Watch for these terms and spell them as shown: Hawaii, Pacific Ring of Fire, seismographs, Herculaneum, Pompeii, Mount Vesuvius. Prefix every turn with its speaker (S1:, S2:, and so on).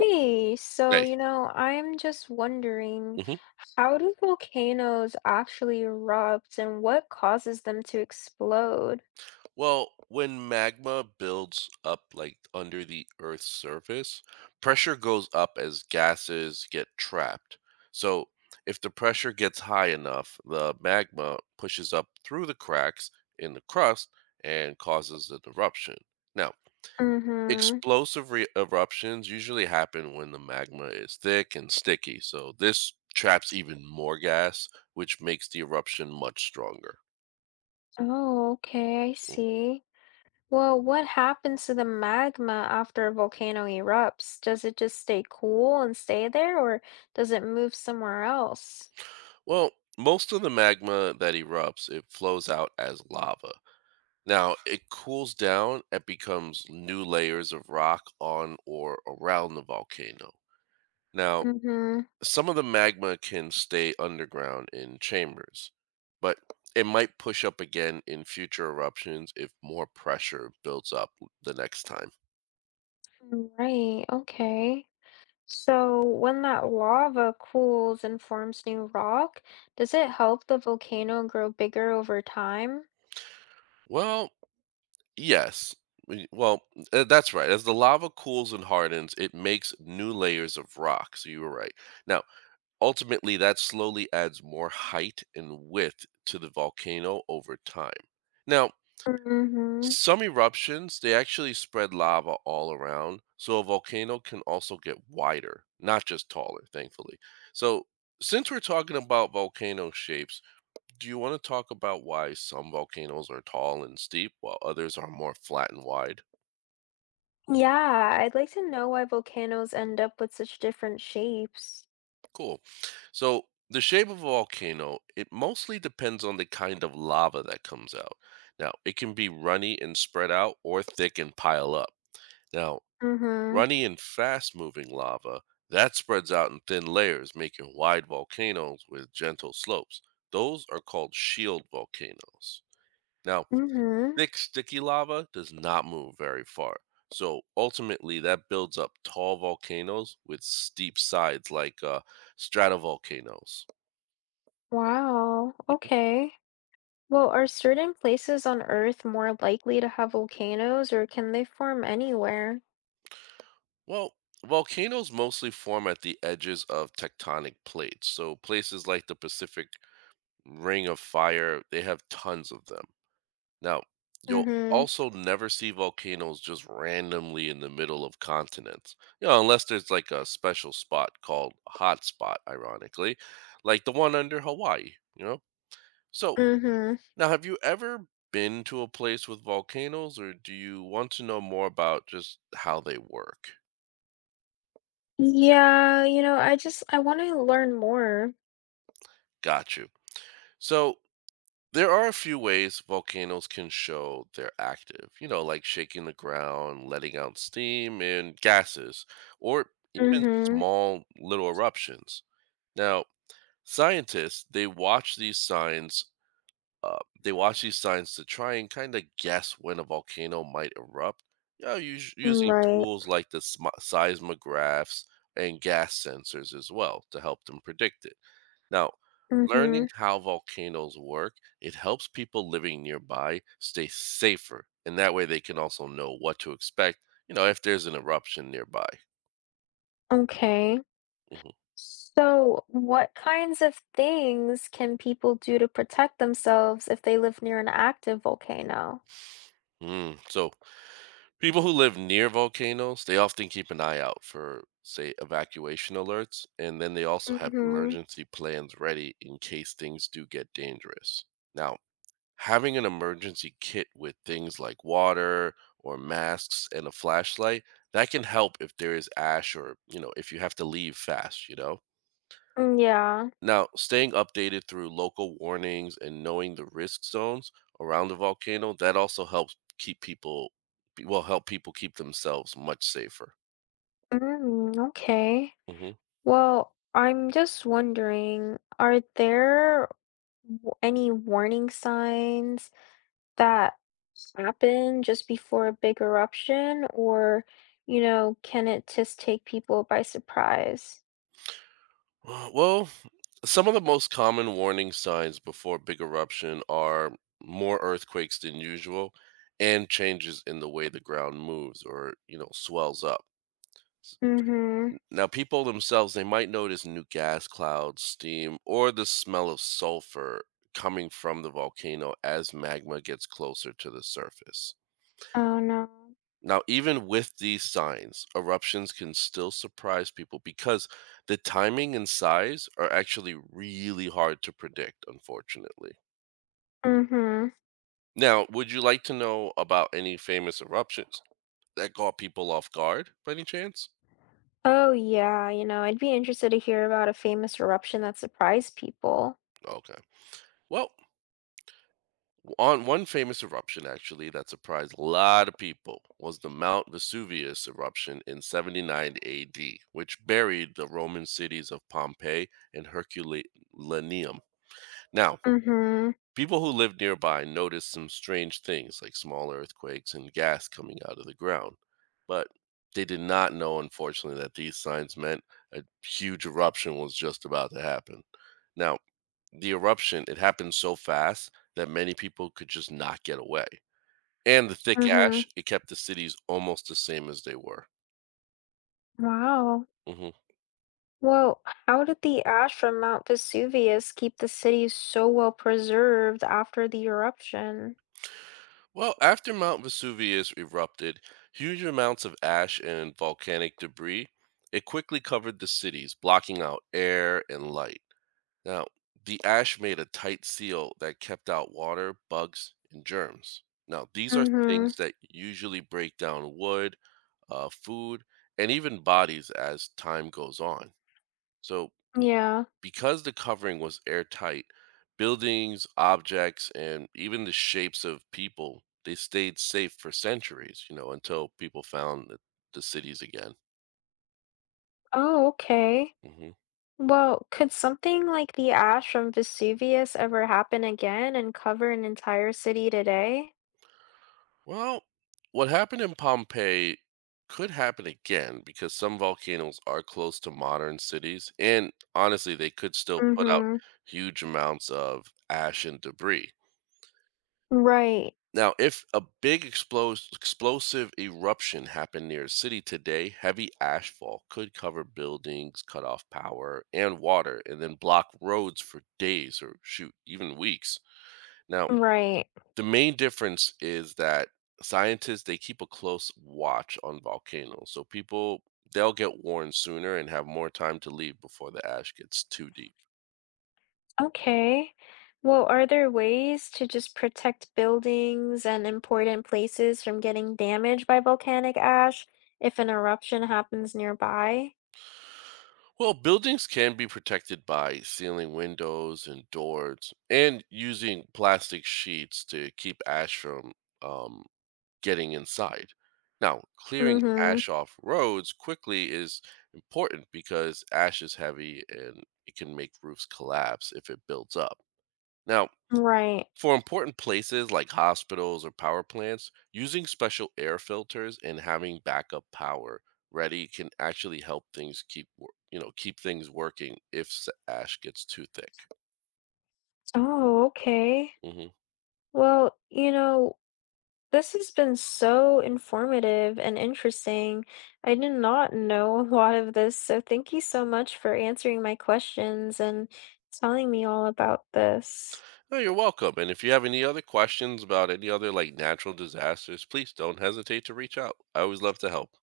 S1: Hey, so
S2: Right.
S1: I'm just wondering,
S2: hmm
S1: how do volcanoes actually erupt and what causes them to explode?
S2: Well, when magma builds up like under the Earth's surface, pressure goes up as gases get trapped. So, if the pressure gets high enough, the magma pushes up through the cracks in the crust and causes an eruption. Now,
S1: Mm-hmm.
S2: eruptions usually happen when the magma is thick and sticky. So, this traps even more gas, which makes the eruption much stronger.
S1: Oh, okay, I
S2: Mm-hmm.
S1: see. Well, what happens to the magma after a volcano erupts? Does it just stay cool and stay there, or does it move somewhere else?
S2: Well, most of the magma that erupts, it flows out as lava. Now, it cools down and becomes new layers of rock on or around the volcano. Now,
S1: Mm-hmm.
S2: some of the magma can stay underground in chambers, but it might push up again in future eruptions if more pressure builds up the next time.
S1: Right, okay. So when that lava cools and forms new rock, does it help the volcano grow bigger over time?
S2: Well, yes. we- Well, that's right. As the lava cools and hardens, it makes new layers of rock. So you were right. Now, ultimately, that slowly adds more height and width to the volcano over time. Now,
S1: Hmm.
S2: some eruptions, they actually spread lava all around, so a volcano can also get wider, not just taller, thankfully. So, since we're talking about volcano shapes, do you want to talk about why some volcanoes are tall and steep while others are more flat and wide?
S1: Yeah, I'd like to know why volcanoes end up with such different shapes.
S2: Cool. So the shape of a volcano, it mostly depends on the kind of lava that comes out. Now, it can be runny and spread out or thick and pile up. Now,
S1: Mm-hmm.
S2: runny and fast moving lava, that spreads out in thin layers, making wide volcanoes with gentle slopes. Those are called shield volcanoes. Now,
S1: Mm-hmm.
S2: thick, sticky lava does not move very far. So ultimately, that builds up tall volcanoes with steep sides like stratovolcanoes.
S1: Wow.
S2: Mhm.
S1: Okay. Well, are certain places on Earth more likely to have volcanoes, or can they form anywhere?
S2: Well, volcanoes mostly form at the edges of tectonic plates. So places like the Pacific Ring of Fire, they have tons of them. Now, you'll
S1: Mm-hmm.
S2: also never see volcanoes just randomly in the middle of continents. You know, unless there's like a special spot called hotspot, ironically, like the one under Hawaii, you know? So
S1: Mm-hmm.
S2: now, have you ever been to a place with volcanoes, or do you want to know more about just how they work?
S1: Yeah, I want to learn more.
S2: Got you. So, there are a few ways volcanoes can show they're active, you know, like shaking the ground, letting out steam and gases, or even
S1: Mm-hmm.
S2: small little eruptions. Now, scientists, they watch these signs Uh, they watch these signs to try and kind of guess when a volcano might erupt, you know, using
S1: Right.
S2: tools like the seismographs and gas sensors as well to help them predict it. Now, learning
S1: Mhm.
S2: how volcanoes work, it helps people living nearby stay safer, and that way they can also know what to expect, you know, if there's an eruption nearby.
S1: Okay.
S2: Mhm.
S1: So, what kinds of things can people do to protect themselves if they live near an active volcano?
S2: So, people who live near volcanoes, they often keep an eye out for, say, evacuation alerts, and then they also have
S1: Mhm.
S2: emergency plans ready in case things do get dangerous. Now, having an emergency kit with things like water or masks and a flashlight, that can help if there is ash or, you know, if you have to leave fast, you know?
S1: Mm, yeah.
S2: Now, staying updated through local warnings and knowing the risk zones around the volcano, that also helps keep people will help people keep themselves much safer.
S1: Mm, okay.
S2: hmm
S1: Well, I'm just wondering, are there any warning signs that happen just before a big eruption, or, you know, can it just take people by surprise?
S2: Well, some of the most common warning signs before big eruption are more earthquakes than usual and changes in the way the ground moves or, you know, swells up.
S1: Mm-hmm.
S2: Now, people themselves, they might notice new gas clouds, steam, or the smell of sulfur coming from the volcano as magma gets closer to the surface.
S1: Oh no.
S2: Now, even with these signs, eruptions can still surprise people because the timing and size are actually really hard to predict, unfortunately.
S1: Mm-hmm.
S2: Now, would you like to know about any famous eruptions that caught people off guard by any chance?
S1: Oh yeah, I'd be interested to hear about a famous eruption that surprised people.
S2: Okay. Well, on one famous eruption, actually, that surprised a lot of people was the Mount Vesuvius eruption in 79 AD, which buried the Roman cities of Pompeii and Herculaneum. Now,
S1: Mm-hmm.
S2: people who lived nearby noticed some strange things like small earthquakes and gas coming out of the ground, but they did not know, unfortunately, that these signs meant a huge eruption was just about to happen. Now, the eruption, it happened so fast that many people could just not get away, and the thick
S1: Mm-hmm.
S2: ash, it kept the cities almost the same as they were.
S1: Wow.
S2: Mhm.
S1: Well, how did the ash from Mount Vesuvius keep the city so well preserved after the eruption?
S2: Well, after Mount Vesuvius erupted, huge amounts of ash and volcanic debris, it quickly covered the cities, blocking out air and light. Now, the ash made a tight seal that kept out water, bugs, and germs. Now, these are
S1: Mm-hmm.
S2: things that usually break down wood food, and even bodies as time goes on. So,
S1: Yeah.
S2: because the covering was airtight, buildings, objects, and even the shapes of people, they stayed safe for centuries, you know, until people found the cities again.
S1: Oh, okay.
S2: hmm
S1: Well, could something like the ash from Vesuvius ever happen again and cover an entire city today?
S2: Well, what happened in Pompeii could happen again because some volcanoes are close to modern cities, and honestly, they could still put out
S1: Mm-hmm.
S2: huge amounts of ash and debris.
S1: Right.
S2: Now, if a big explosive eruption happened near a city today, heavy ashfall could cover buildings, cut off power and water, and then block roads for days or shoot, even weeks. Now,
S1: Right.
S2: the main difference is that scientists they keep a close watch on volcanoes. So people they'll get warned sooner and have more time to leave before the ash gets too deep.
S1: Okay. Well, are there ways to just protect buildings and important places from getting damaged by volcanic ash if an eruption happens nearby?
S2: Well, buildings can be protected by sealing windows and doors and using plastic sheets to keep ash from um, getting inside. Now, clearing
S1: Mm-hmm.
S2: ash off roads quickly is important because ash is heavy and it can make roofs collapse if it builds up. Now,
S1: Right.
S2: for important places like hospitals or power plants, using special air filters and having backup power ready can actually help things keep things working if ash gets too thick.
S1: Oh, okay.
S2: hmm
S1: Well, this has been so informative and interesting. I did not know a lot of this, so thank you so much for answering my questions and telling me all about this.
S2: Oh, you're welcome. And if you have any other questions about any other like natural disasters, please don't hesitate to reach out. I always love to help.